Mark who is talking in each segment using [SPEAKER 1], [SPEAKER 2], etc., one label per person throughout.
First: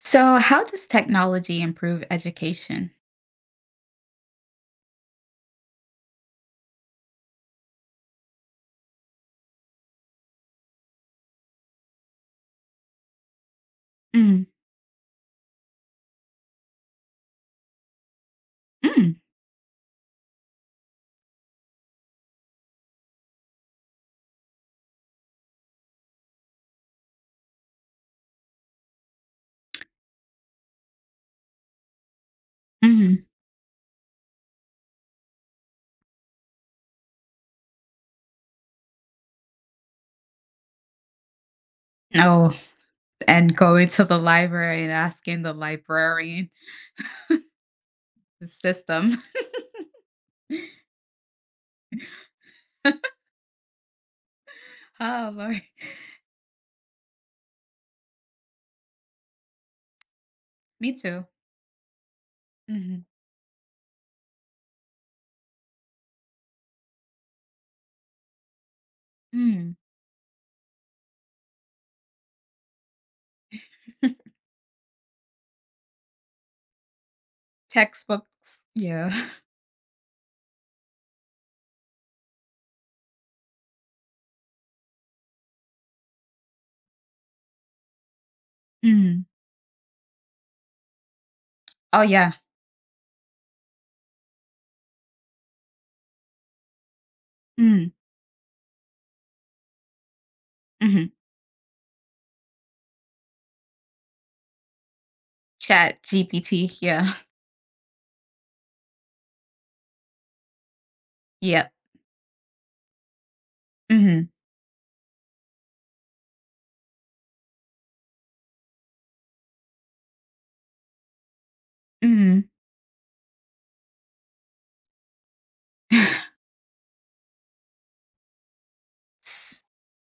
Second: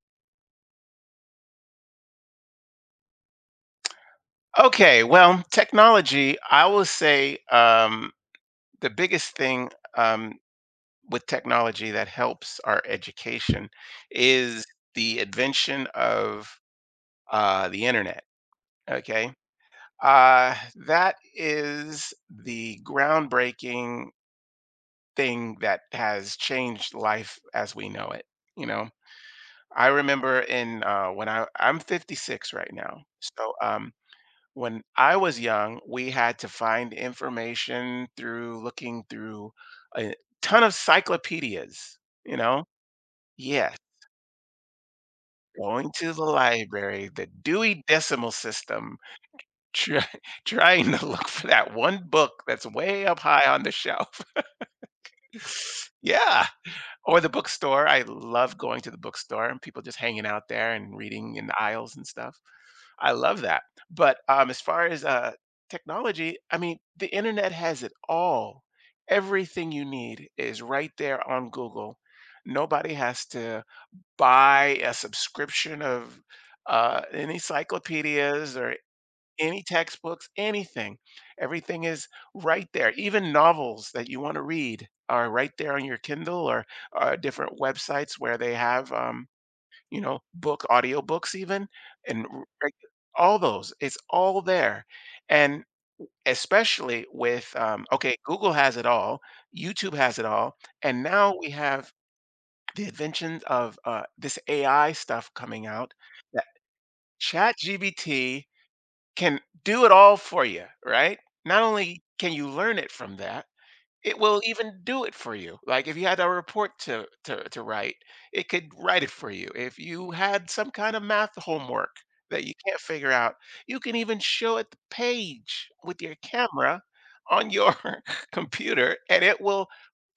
[SPEAKER 1] So, how does technology improve education?
[SPEAKER 2] Okay, well, technology, I will say the biggest thing um, with technology that helps our education
[SPEAKER 1] Mm,
[SPEAKER 2] is the invention of the internet.
[SPEAKER 1] mm,
[SPEAKER 2] Okay, uh, that is the groundbreaking thing that has changed life as we know it. You know, I remember in when I'm 56 right now,
[SPEAKER 1] mhm.
[SPEAKER 2] so when I was young, we had to find information through looking through a ton of cyclopedias, you
[SPEAKER 1] Oh,
[SPEAKER 2] know?
[SPEAKER 1] and
[SPEAKER 2] Yes,
[SPEAKER 1] going to the library and asking the
[SPEAKER 2] going to the
[SPEAKER 1] librarian
[SPEAKER 2] library, the Dewey Decimal
[SPEAKER 1] the
[SPEAKER 2] System,
[SPEAKER 1] system.
[SPEAKER 2] try, trying to look for that one book that's way up high on the shelf.
[SPEAKER 1] Oh, Lord.
[SPEAKER 2] Yeah. Or the bookstore. I love going to the bookstore and people just hanging out there
[SPEAKER 1] Me
[SPEAKER 2] and
[SPEAKER 1] too.
[SPEAKER 2] reading in the aisles and stuff.
[SPEAKER 1] Hmm.
[SPEAKER 2] I love that. But as far as technology, I mean, the internet has it all. Everything
[SPEAKER 1] Mm.
[SPEAKER 2] you need is right there on Google. Nobody has to buy a subscription of any encyclopedias
[SPEAKER 1] Textbooks.
[SPEAKER 2] or
[SPEAKER 1] Yeah.
[SPEAKER 2] any textbooks, anything. Everything is right there. Even novels that you want to read are right there on your Kindle or different websites where they have
[SPEAKER 1] Mm.
[SPEAKER 2] book audiobooks even,
[SPEAKER 1] Oh,
[SPEAKER 2] and
[SPEAKER 1] yeah.
[SPEAKER 2] r like, all those, it's all there, and especially with,
[SPEAKER 1] Mm.
[SPEAKER 2] okay, Google has it all, YouTube has it all, and
[SPEAKER 1] Hmm.
[SPEAKER 2] now we have the invention of, this AI stuff coming out
[SPEAKER 1] Chat
[SPEAKER 2] that
[SPEAKER 1] GPT. Yeah.
[SPEAKER 2] ChatGPT can do it all for you, right? Not
[SPEAKER 1] Yep.
[SPEAKER 2] only can you learn it from that, it
[SPEAKER 1] Hmm.
[SPEAKER 2] will even do it for you. Like if you had a report to, to write, it could write it for you. If you had some kind of math homework
[SPEAKER 1] Hmm.
[SPEAKER 2] that you can't figure out, you can even show it the page with your camera on your computer and it will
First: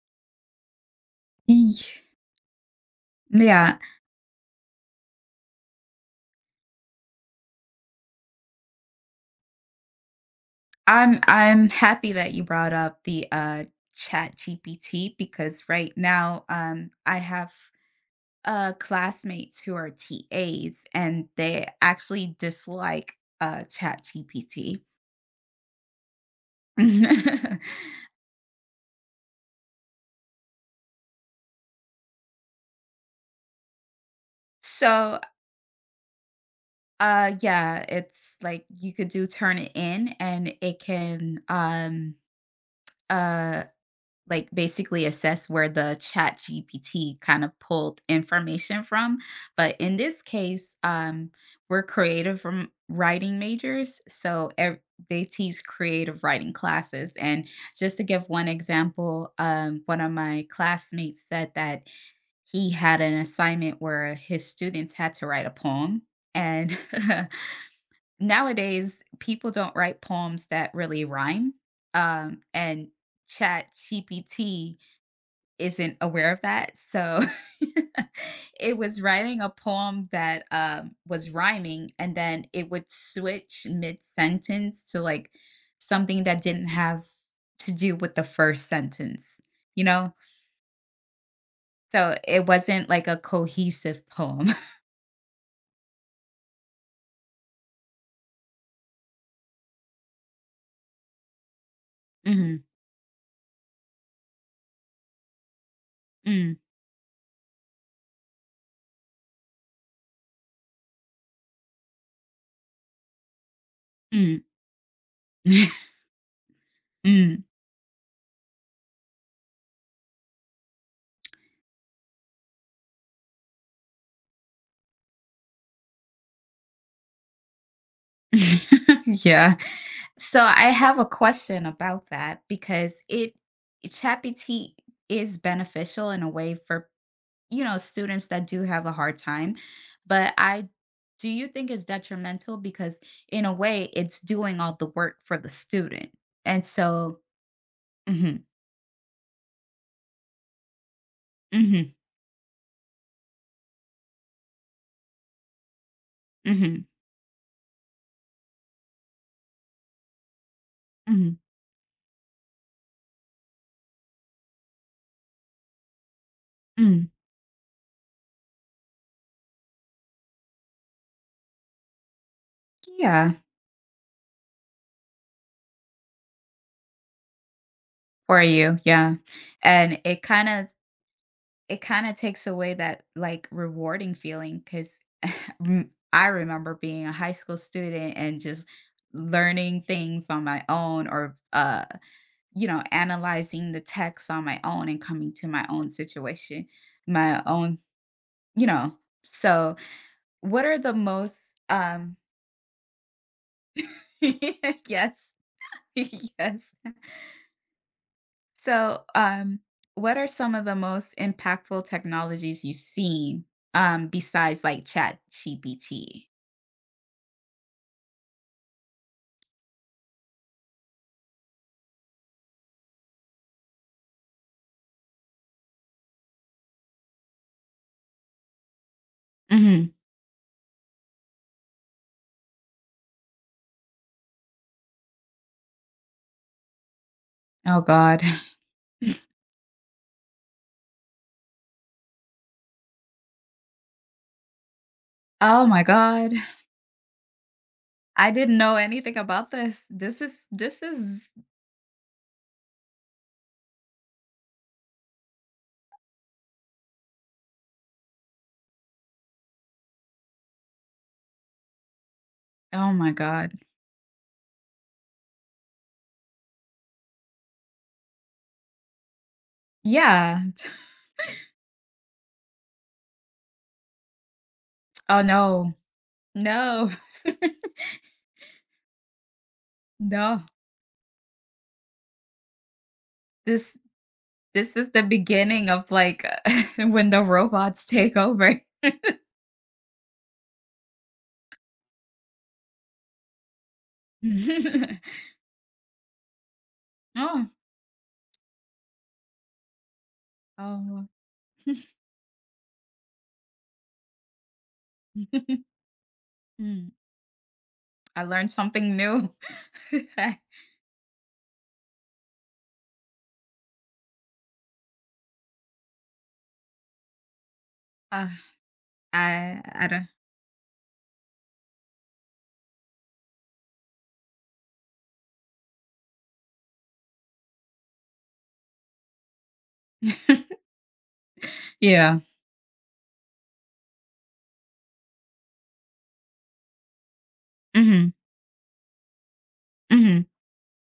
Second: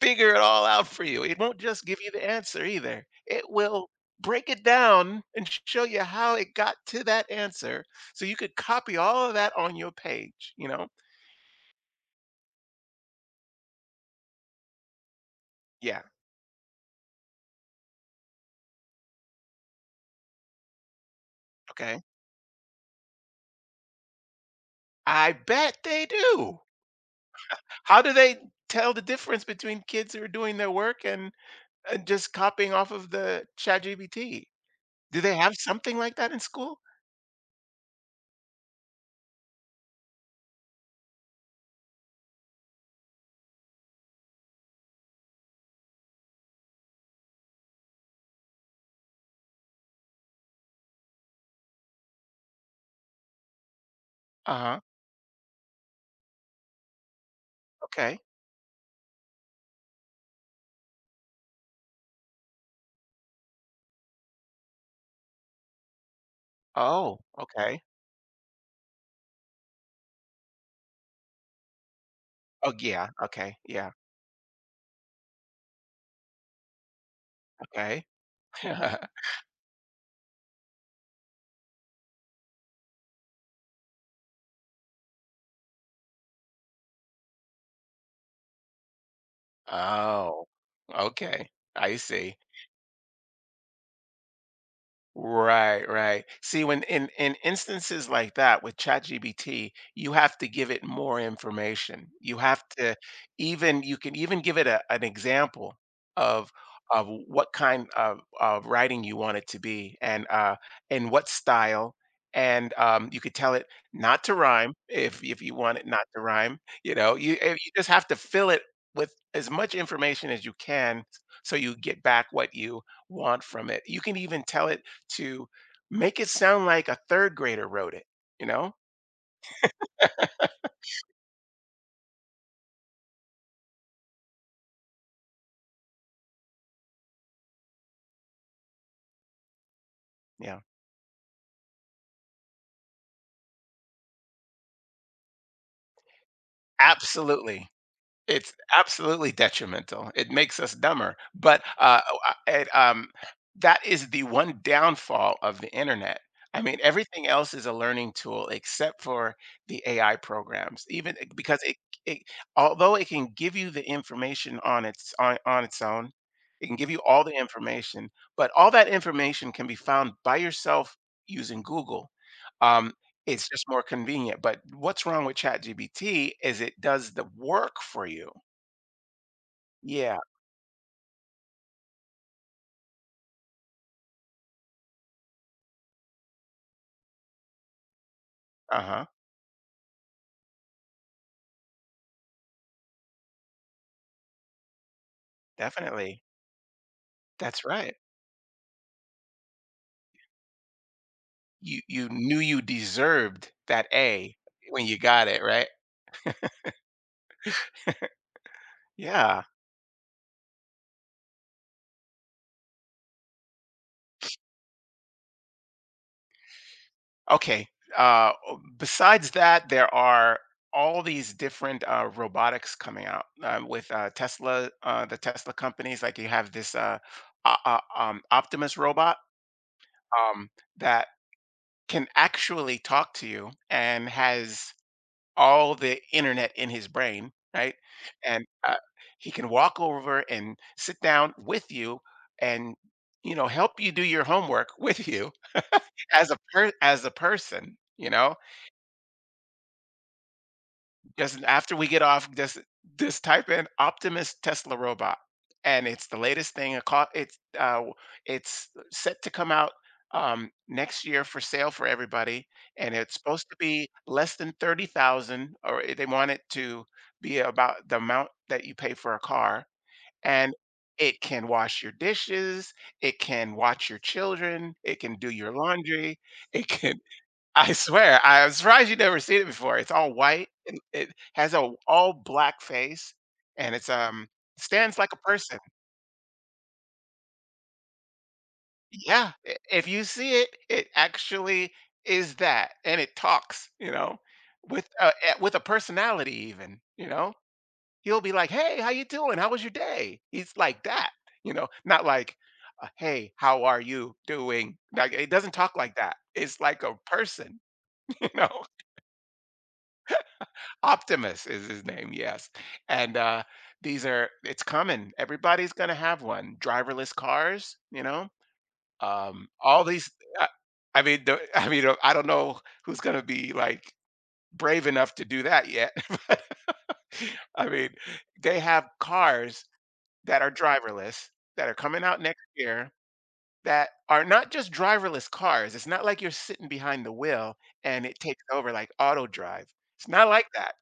[SPEAKER 2] figure it all out for you. It won't just give you the answer either. It
[SPEAKER 1] Yeah.
[SPEAKER 2] will break it down and show you how it got to that answer so you could copy all of that on your page, you know?
[SPEAKER 1] I'm happy that you brought up the ChatGPT because right
[SPEAKER 2] Yeah,
[SPEAKER 1] now I have classmates who are TAs and they
[SPEAKER 2] okay.
[SPEAKER 1] actually dislike ChatGPT.
[SPEAKER 2] I bet they do. How do they tell the difference between kids who are doing their work and just copying off of the ChatGPT?
[SPEAKER 1] So
[SPEAKER 2] Do they have something like that in school?
[SPEAKER 1] yeah, it's like you could do turn it in and it can uh like basically assess where the chat gpt kind of pulled information from, but in this case we're creative from writing majors
[SPEAKER 2] Uh-huh.
[SPEAKER 1] they teach creative writing classes. And just to
[SPEAKER 2] Okay.
[SPEAKER 1] give one example, one of my classmates said that he had an assignment where his students had to write a poem. And
[SPEAKER 2] Oh, okay.
[SPEAKER 1] nowadays people don't write poems that really rhyme,
[SPEAKER 2] Oh,
[SPEAKER 1] and
[SPEAKER 2] yeah. Okay.
[SPEAKER 1] chat
[SPEAKER 2] Yeah.
[SPEAKER 1] isn't aware of that. So
[SPEAKER 2] Okay.
[SPEAKER 1] it was writing a poem that was rhyming, and then it would switch mid sentence to like something that didn't have to do with the first sentence, you know?
[SPEAKER 2] Oh, okay. I
[SPEAKER 1] So
[SPEAKER 2] see.
[SPEAKER 1] it wasn't like a cohesive poem.
[SPEAKER 2] Right, right. See, when in instances like that with ChatGPT, you have to give it more information. You
[SPEAKER 1] Mhm,
[SPEAKER 2] have to even you can even give it a, an example of
[SPEAKER 1] mm,
[SPEAKER 2] of what kind of writing you want it to be and what style. And you could tell it not to
[SPEAKER 1] mm,
[SPEAKER 2] rhyme if you want it not to rhyme. You know,
[SPEAKER 1] mm.
[SPEAKER 2] you just have to fill it with as much information as you can so you get back what you want from it. You can even tell it to make it sound like a third grader wrote it, you know?
[SPEAKER 1] Yeah. So I have a question about that, because it ChatGPT is beneficial in a way for, you know, students that do have a hard time. But
[SPEAKER 2] Yeah,
[SPEAKER 1] I Do you think it's detrimental because in a way it's doing all the work for the student? And so
[SPEAKER 2] absolutely.
[SPEAKER 1] mhm,
[SPEAKER 2] It's absolutely detrimental. It makes us dumber, but,
[SPEAKER 1] mhm,
[SPEAKER 2] it, that is the one downfall of the internet. I mean,
[SPEAKER 1] mhm,
[SPEAKER 2] everything else is a learning tool except for the AI programs,
[SPEAKER 1] mhm,
[SPEAKER 2] because it although it can give you the information on its own, it can give you
[SPEAKER 1] mhm.
[SPEAKER 2] all the information, but all that information can be found by yourself using Google. Um,
[SPEAKER 1] Yeah,
[SPEAKER 2] it's just more convenient, but what's wrong with ChatGPT is it does the work for you.
[SPEAKER 1] for you. Yeah. And
[SPEAKER 2] Yeah,
[SPEAKER 1] it kind of takes away that like rewarding feeling cuz mm, I remember being a high school student and just
[SPEAKER 2] uh-huh,
[SPEAKER 1] learning things on my own or you know, analyzing the text on my own and coming to my own
[SPEAKER 2] definitely.
[SPEAKER 1] situation, my
[SPEAKER 2] That's
[SPEAKER 1] own,
[SPEAKER 2] right.
[SPEAKER 1] you know. So, what are the most
[SPEAKER 2] You
[SPEAKER 1] um
[SPEAKER 2] knew you deserved that A when you got
[SPEAKER 1] yes.
[SPEAKER 2] it, right?
[SPEAKER 1] Yes. So,
[SPEAKER 2] Yeah.
[SPEAKER 1] what are some of the most impactful technologies you've seen besides like Chat GPT?
[SPEAKER 2] Okay, o besides that, there are all these different, robotics coming out, with, Tesla, the Tesla companies, like, you have this, o o Optimus robot,
[SPEAKER 1] Mhm.
[SPEAKER 2] um, that can actually talk to you and has all the internet in his brain, right?
[SPEAKER 1] Oh god.
[SPEAKER 2] And he can walk over and sit down with you and, you know, help you do your homework with you
[SPEAKER 1] Oh my god.
[SPEAKER 2] as a person, you
[SPEAKER 1] I
[SPEAKER 2] know.
[SPEAKER 1] didn't know anything about this. This is
[SPEAKER 2] Just after we get off, just type in Optimus Tesla robot, and it's the latest thing. It caught it's w- It's set to come out next year for sale for everybody,
[SPEAKER 1] oh
[SPEAKER 2] and
[SPEAKER 1] my
[SPEAKER 2] it's supposed
[SPEAKER 1] god.
[SPEAKER 2] to be less than 30,000, or they want it to be about the amount that you pay for a car,
[SPEAKER 1] Yeah.
[SPEAKER 2] and it can wash your dishes, it can watch your children, it can
[SPEAKER 1] Oh
[SPEAKER 2] do your
[SPEAKER 1] no.
[SPEAKER 2] laundry, it
[SPEAKER 1] No.
[SPEAKER 2] can I swear, I'm surprised you never seen it before. It's all
[SPEAKER 1] No,
[SPEAKER 2] white and it has a all black face and
[SPEAKER 1] this
[SPEAKER 2] it's
[SPEAKER 1] this is
[SPEAKER 2] stands
[SPEAKER 1] the
[SPEAKER 2] like a person.
[SPEAKER 1] beginning of, like, when the robots take over.
[SPEAKER 2] Yeah, if you see it, it actually is that and it talks, you know, with with a personality even, you know.
[SPEAKER 1] Oh,
[SPEAKER 2] He'll be like, "Hey, how you doing? How was your day?" He's like
[SPEAKER 1] oh.
[SPEAKER 2] that, you know, not like "Hey, how are you doing?" Like it doesn't talk like that. It's like
[SPEAKER 1] Mm,
[SPEAKER 2] a person,
[SPEAKER 1] I
[SPEAKER 2] you
[SPEAKER 1] learned
[SPEAKER 2] know.
[SPEAKER 1] something new.
[SPEAKER 2] Optimus is his name, yes. And these are, it's coming. Everybody's going to have one. Driverless cars, you know,
[SPEAKER 1] Uh, I
[SPEAKER 2] all
[SPEAKER 1] I don't
[SPEAKER 2] these. I, I mean, I mean, I don't know who's going to be like brave enough to do that yet. But, I mean, they have cars that are driverless that are coming
[SPEAKER 1] Yeah.
[SPEAKER 2] out next year that are not just driverless cars. It's not like you're sitting behind the wheel and
[SPEAKER 1] Mhm,
[SPEAKER 2] it takes over like auto drive. It's
[SPEAKER 1] mhm,
[SPEAKER 2] not like that.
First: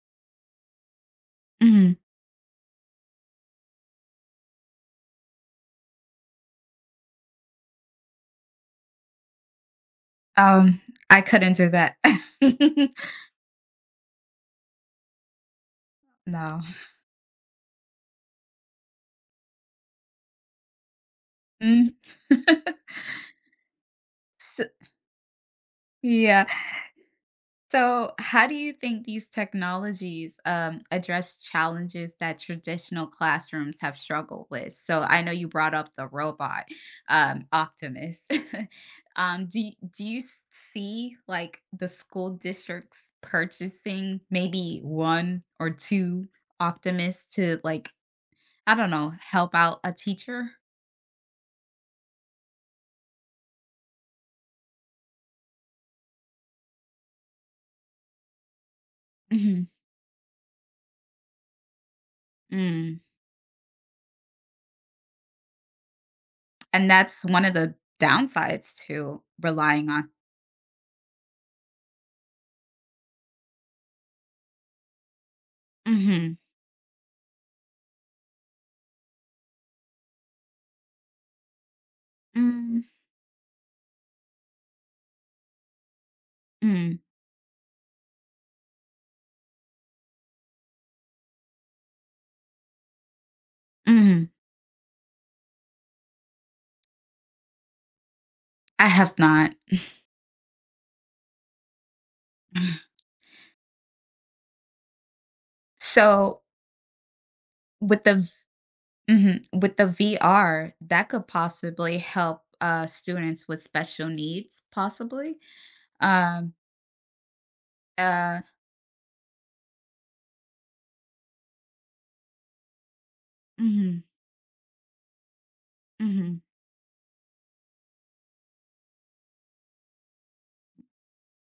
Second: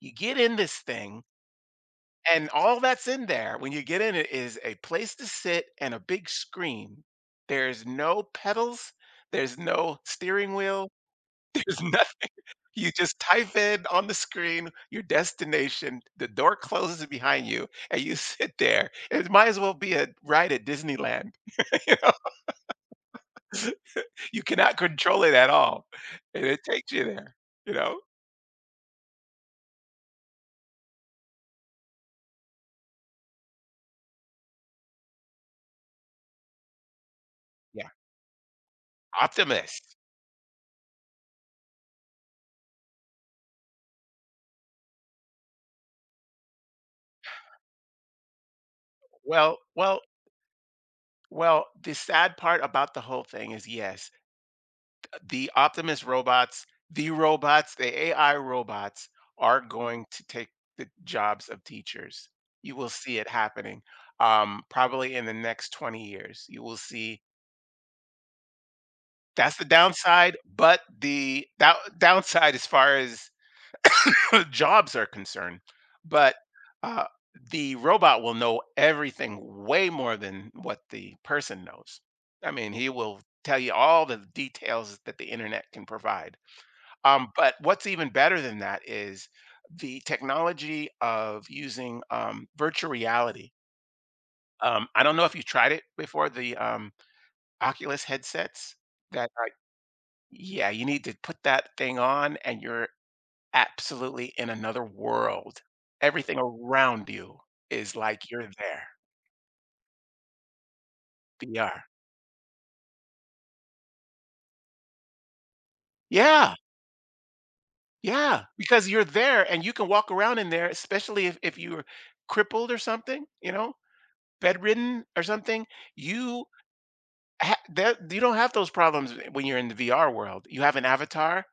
[SPEAKER 2] You get in this thing,
[SPEAKER 1] mhm.
[SPEAKER 2] and all that's in there when you get in it is a place to sit and a big screen. There's no pedals, there's no steering
[SPEAKER 1] Um,
[SPEAKER 2] wheel,
[SPEAKER 1] I couldn't do
[SPEAKER 2] there's
[SPEAKER 1] that.
[SPEAKER 2] nothing. You just type in on the screen your destination, the door
[SPEAKER 1] No.
[SPEAKER 2] closes behind you, and you sit there. It might as well be a ride at Disneyland.
[SPEAKER 1] Mm.
[SPEAKER 2] You know, you
[SPEAKER 1] S
[SPEAKER 2] cannot control it at all. And
[SPEAKER 1] yeah.
[SPEAKER 2] it takes you there, you know?
[SPEAKER 1] So, how do you think these technologies address challenges that traditional classrooms have struggled with? So, I know you brought up the robot,
[SPEAKER 2] Yeah.
[SPEAKER 1] Optimus. Um,
[SPEAKER 2] Optimist.
[SPEAKER 1] do you see like the school districts purchasing maybe one or two Optimus to like, I don't know, help
[SPEAKER 2] Well,
[SPEAKER 1] out a
[SPEAKER 2] well,
[SPEAKER 1] teacher?
[SPEAKER 2] well, the sad part about the whole thing is yes, the Optimus robots, the AI robots are
[SPEAKER 1] Mhm.
[SPEAKER 2] going to take the jobs of teachers. You will
[SPEAKER 1] Mm.
[SPEAKER 2] see it happening probably in the next 20 years. You will
[SPEAKER 1] And
[SPEAKER 2] see
[SPEAKER 1] that's one of the downsides to
[SPEAKER 2] that's the
[SPEAKER 1] relying on.
[SPEAKER 2] downside, but the downside as far as jobs are concerned. But
[SPEAKER 1] Mhm.
[SPEAKER 2] uh, the robot will know everything way more than what the person knows. I mean,
[SPEAKER 1] Mm,
[SPEAKER 2] he will tell you all the details that the internet can provide.
[SPEAKER 1] mm.
[SPEAKER 2] But what's even better than that is the technology of using virtual reality.
[SPEAKER 1] Mhm.
[SPEAKER 2] I don't know if you tried it before, the Oculus headsets
[SPEAKER 1] I have
[SPEAKER 2] that are,
[SPEAKER 1] not.
[SPEAKER 2] yeah, you need to put that thing on and you're absolutely in another world. Everything
[SPEAKER 1] So,
[SPEAKER 2] around you is
[SPEAKER 1] with the
[SPEAKER 2] like
[SPEAKER 1] v
[SPEAKER 2] you're there,
[SPEAKER 1] mhm, with the VR, that could
[SPEAKER 2] VR.
[SPEAKER 1] possibly help, students with special needs, possibly? Um,
[SPEAKER 2] Yeah,
[SPEAKER 1] uh
[SPEAKER 2] yeah, because you're there and you can walk around in there, especially if you're crippled or something, you know,
[SPEAKER 1] mhm,
[SPEAKER 2] bedridden or something.
[SPEAKER 1] mhm,
[SPEAKER 2] You there you don't have those problems when you're in the VR world. You have an avatar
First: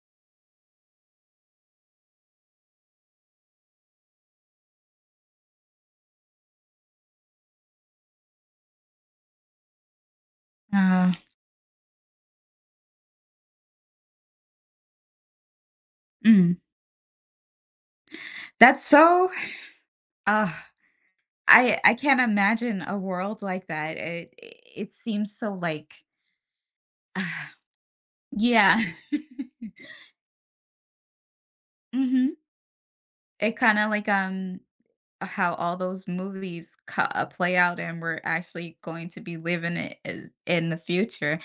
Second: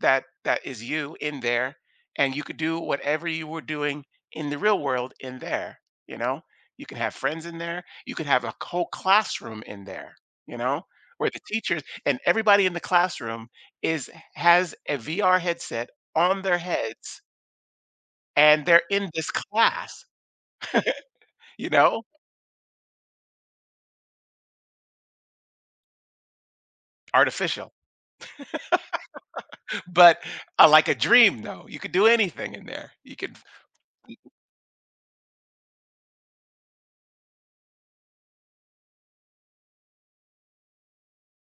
[SPEAKER 2] that is you in there, and you could do whatever you were doing in the real world in there. You know, you can have friends in there. You could have a whole classroom in there. You know,
[SPEAKER 1] uh,
[SPEAKER 2] where the teachers and everybody in the classroom is has a VR headset on their
[SPEAKER 1] mm.
[SPEAKER 2] heads, and they're
[SPEAKER 1] That's
[SPEAKER 2] in
[SPEAKER 1] so
[SPEAKER 2] this class.
[SPEAKER 1] ugh,
[SPEAKER 2] You
[SPEAKER 1] I
[SPEAKER 2] know,
[SPEAKER 1] can't imagine a world like that. It seems so, like
[SPEAKER 2] artificial,
[SPEAKER 1] yeah.
[SPEAKER 2] but like a dream though. You could do
[SPEAKER 1] Mhm.
[SPEAKER 2] anything in there. You could.
[SPEAKER 1] It kinda like, how all those movies co play out, and we're actually going to be living it is in the future.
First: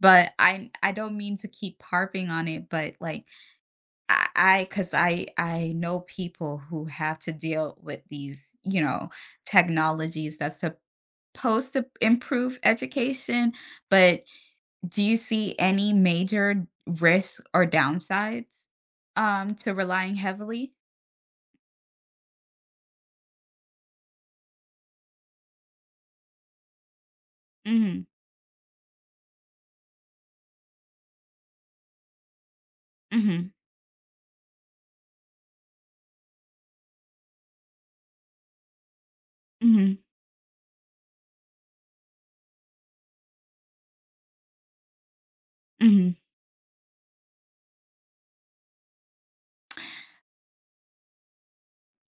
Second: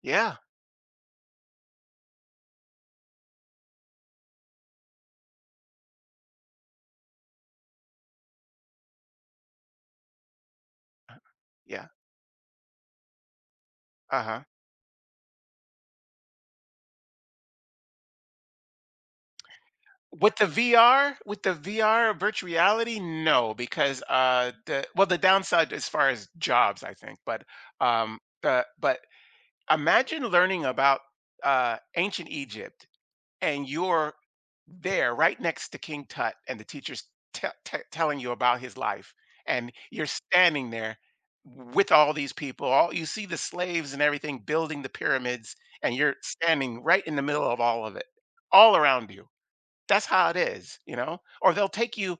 [SPEAKER 1] But
[SPEAKER 2] Yeah,
[SPEAKER 1] I don't mean to keep harping on it, but, like, I cause I know people who have to deal with these, you know, technologies that's supposed to
[SPEAKER 2] yeah,
[SPEAKER 1] improve education, but
[SPEAKER 2] uh-huh.
[SPEAKER 1] do you see any major risks or downsides, to relying
[SPEAKER 2] With
[SPEAKER 1] heavily?
[SPEAKER 2] the VR with the VR virtual reality, no, because, the, well, the downside as far as jobs, I think,
[SPEAKER 1] Mhm.
[SPEAKER 2] but imagine learning about, ancient Egypt,
[SPEAKER 1] Mhm.
[SPEAKER 2] and you're there right next to King Tut, and the teacher's telling you about his life, and
[SPEAKER 1] Mhm.
[SPEAKER 2] you're standing there with all these people. All you see the slaves and everything building the pyramids, and you're
[SPEAKER 1] Mhm.
[SPEAKER 2] standing right in the middle of all of it, all around you. That's how it is, you know. Or they'll take you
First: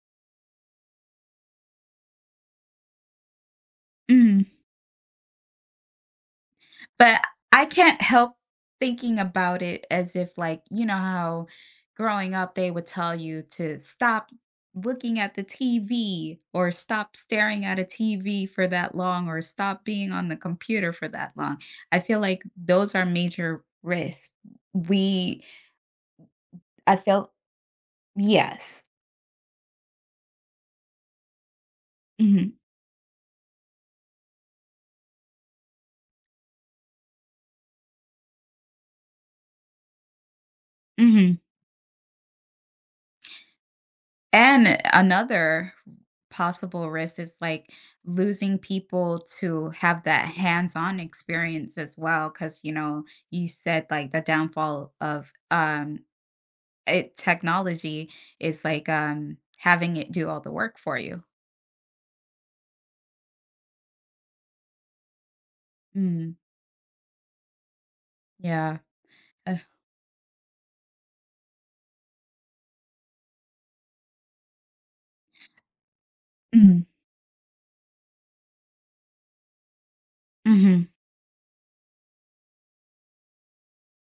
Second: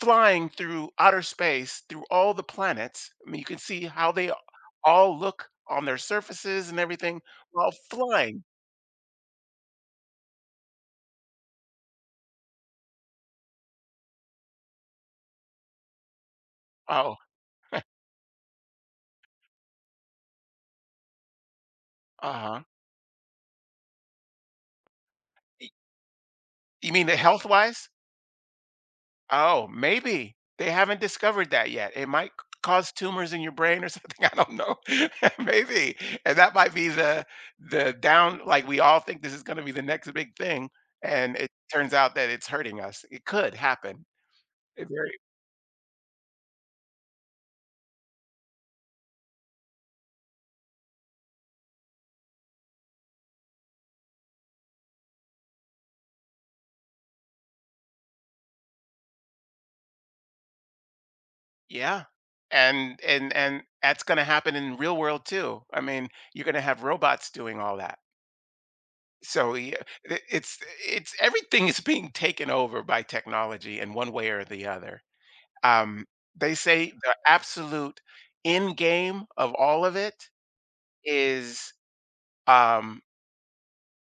[SPEAKER 2] flying through outer space, through all the planets. I mean, you can see how they
[SPEAKER 1] Mhm.
[SPEAKER 2] all look on their surfaces and
[SPEAKER 1] But
[SPEAKER 2] everything
[SPEAKER 1] I
[SPEAKER 2] while
[SPEAKER 1] can't help
[SPEAKER 2] flying.
[SPEAKER 1] thinking about it as if, like, you know how growing up they would tell you to stop looking at the TV, or
[SPEAKER 2] Oh,
[SPEAKER 1] stop staring at a TV for that long, or stop being on the computer for that long. I feel
[SPEAKER 2] uh
[SPEAKER 1] like
[SPEAKER 2] huh.
[SPEAKER 1] those are major risks. We
[SPEAKER 2] You
[SPEAKER 1] I
[SPEAKER 2] mean the
[SPEAKER 1] felt
[SPEAKER 2] health-wise?
[SPEAKER 1] yes.
[SPEAKER 2] Oh, maybe. They haven't discovered that yet. It might c
[SPEAKER 1] Mhm.
[SPEAKER 2] cause tumors in your brain or something, I don't know. Maybe, and that might be the down, like, we all think this is gonna be the next big thing, and
[SPEAKER 1] Mhm.
[SPEAKER 2] it turns out that it's hurting us. It could happen.
[SPEAKER 1] And
[SPEAKER 2] It very
[SPEAKER 1] another possible risk is like losing people to have that hands-on experience as well. Cause you know, you said like the downfall of it technology is like having it do all the work for you.
[SPEAKER 2] Yeah. And that's gonna happen in real world too. I mean,
[SPEAKER 1] Mm,
[SPEAKER 2] you're gonna have robots doing all that.
[SPEAKER 1] yeah.
[SPEAKER 2] So,
[SPEAKER 1] Uh,
[SPEAKER 2] yeah, I it's everything is being taken over by technology in one way or the other. Um, they
[SPEAKER 1] mm,
[SPEAKER 2] say the absolute end game of all of it
[SPEAKER 1] hmm.
[SPEAKER 2] is um,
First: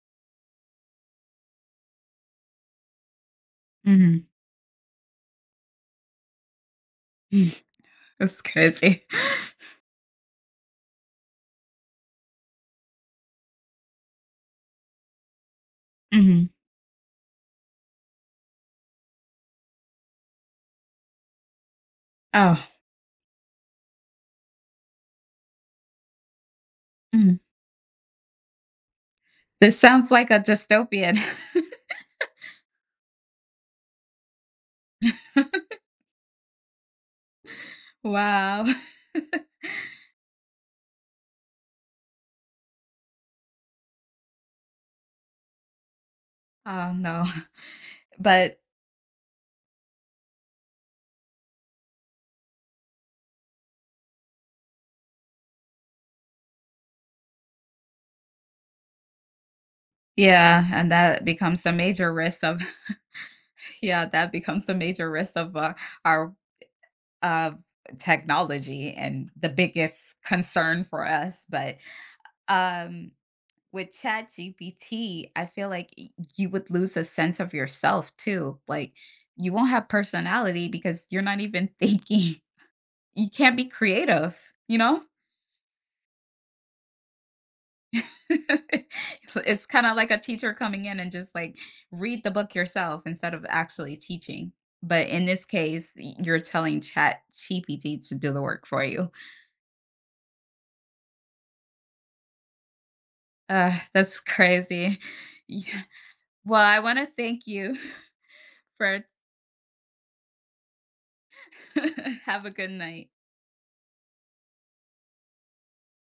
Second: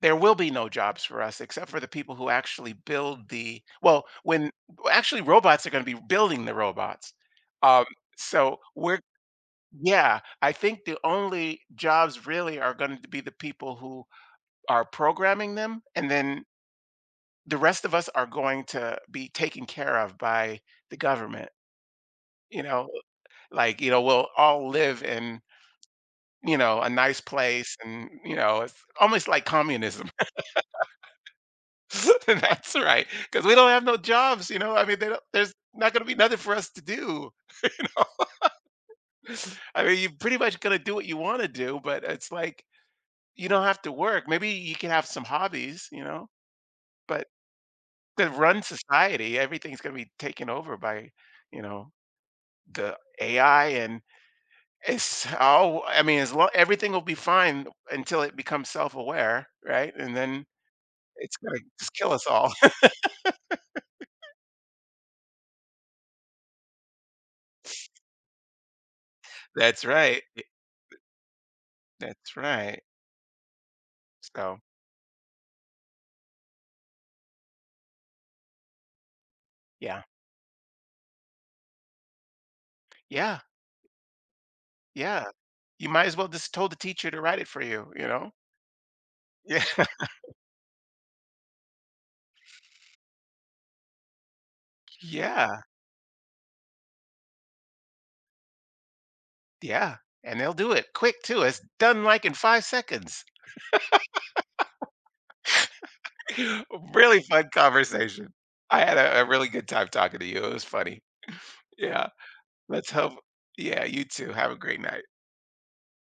[SPEAKER 2] there will be no jobs for us except for the people who actually build the, well,
[SPEAKER 1] Hmm.
[SPEAKER 2] when, well, actually robots are going to be building the robots, um,
[SPEAKER 1] That's
[SPEAKER 2] so we're,
[SPEAKER 1] crazy.
[SPEAKER 2] yeah, I think the only jobs really are going to be the people who are programming them and then
[SPEAKER 1] Hmm.
[SPEAKER 2] the rest of us are going to be taken care of by the government, you
[SPEAKER 1] Oh,
[SPEAKER 2] know, like, you know, we'll all live in, you know, a nice
[SPEAKER 1] mm.
[SPEAKER 2] place and, you know, it's almost like
[SPEAKER 1] This
[SPEAKER 2] communism.
[SPEAKER 1] sounds like a dystopian.
[SPEAKER 2] That's right. Because we don't have no jobs, you know. I mean, they don't, there's not going to be nothing for us to do.
[SPEAKER 1] Wow.
[SPEAKER 2] I mean, you're pretty much going to do what you want to do, but it's like you don't have to work. Maybe you can have some hobbies, you know,
[SPEAKER 1] Oh no.
[SPEAKER 2] but to
[SPEAKER 1] But
[SPEAKER 2] run society, everything's going to be taken over by, you know, the AI, and it's all, I mean, as long, everything will be fine until it becomes self aware, right? And then
[SPEAKER 1] yeah, and that
[SPEAKER 2] it's gonna
[SPEAKER 1] becomes a
[SPEAKER 2] just kill
[SPEAKER 1] major
[SPEAKER 2] us
[SPEAKER 1] risk
[SPEAKER 2] all.
[SPEAKER 1] of yeah, that becomes a major risk of our uh, technology and the
[SPEAKER 2] That's
[SPEAKER 1] biggest
[SPEAKER 2] right. Y
[SPEAKER 1] concern for us. But
[SPEAKER 2] That's right.
[SPEAKER 1] um, with
[SPEAKER 2] So,
[SPEAKER 1] ChatGPT, I feel like you would lose a sense of yourself too. Like you won't have
[SPEAKER 2] yeah.
[SPEAKER 1] personality because you're not even thinking. You
[SPEAKER 2] Yeah,
[SPEAKER 1] can't be creative, you know?
[SPEAKER 2] yeah. You might as well just told the teacher to write it for you, you know? Yeah.
[SPEAKER 1] It's kind of like a teacher coming in and just like read the book yourself instead of actually teaching. But in this
[SPEAKER 2] Yeah,
[SPEAKER 1] case, you're telling Chat GPT to do the work for you.
[SPEAKER 2] yeah, and they'll do it quick too. It's done, like, in 5 seconds.
[SPEAKER 1] That's crazy. Yeah. Well, I want to
[SPEAKER 2] Really
[SPEAKER 1] thank
[SPEAKER 2] fun
[SPEAKER 1] you
[SPEAKER 2] conversation. I had
[SPEAKER 1] for
[SPEAKER 2] a really good time talking to you. It was funny. Yeah.
[SPEAKER 1] have a good
[SPEAKER 2] Let's
[SPEAKER 1] night.
[SPEAKER 2] hope. Yeah, you too. Have a great night.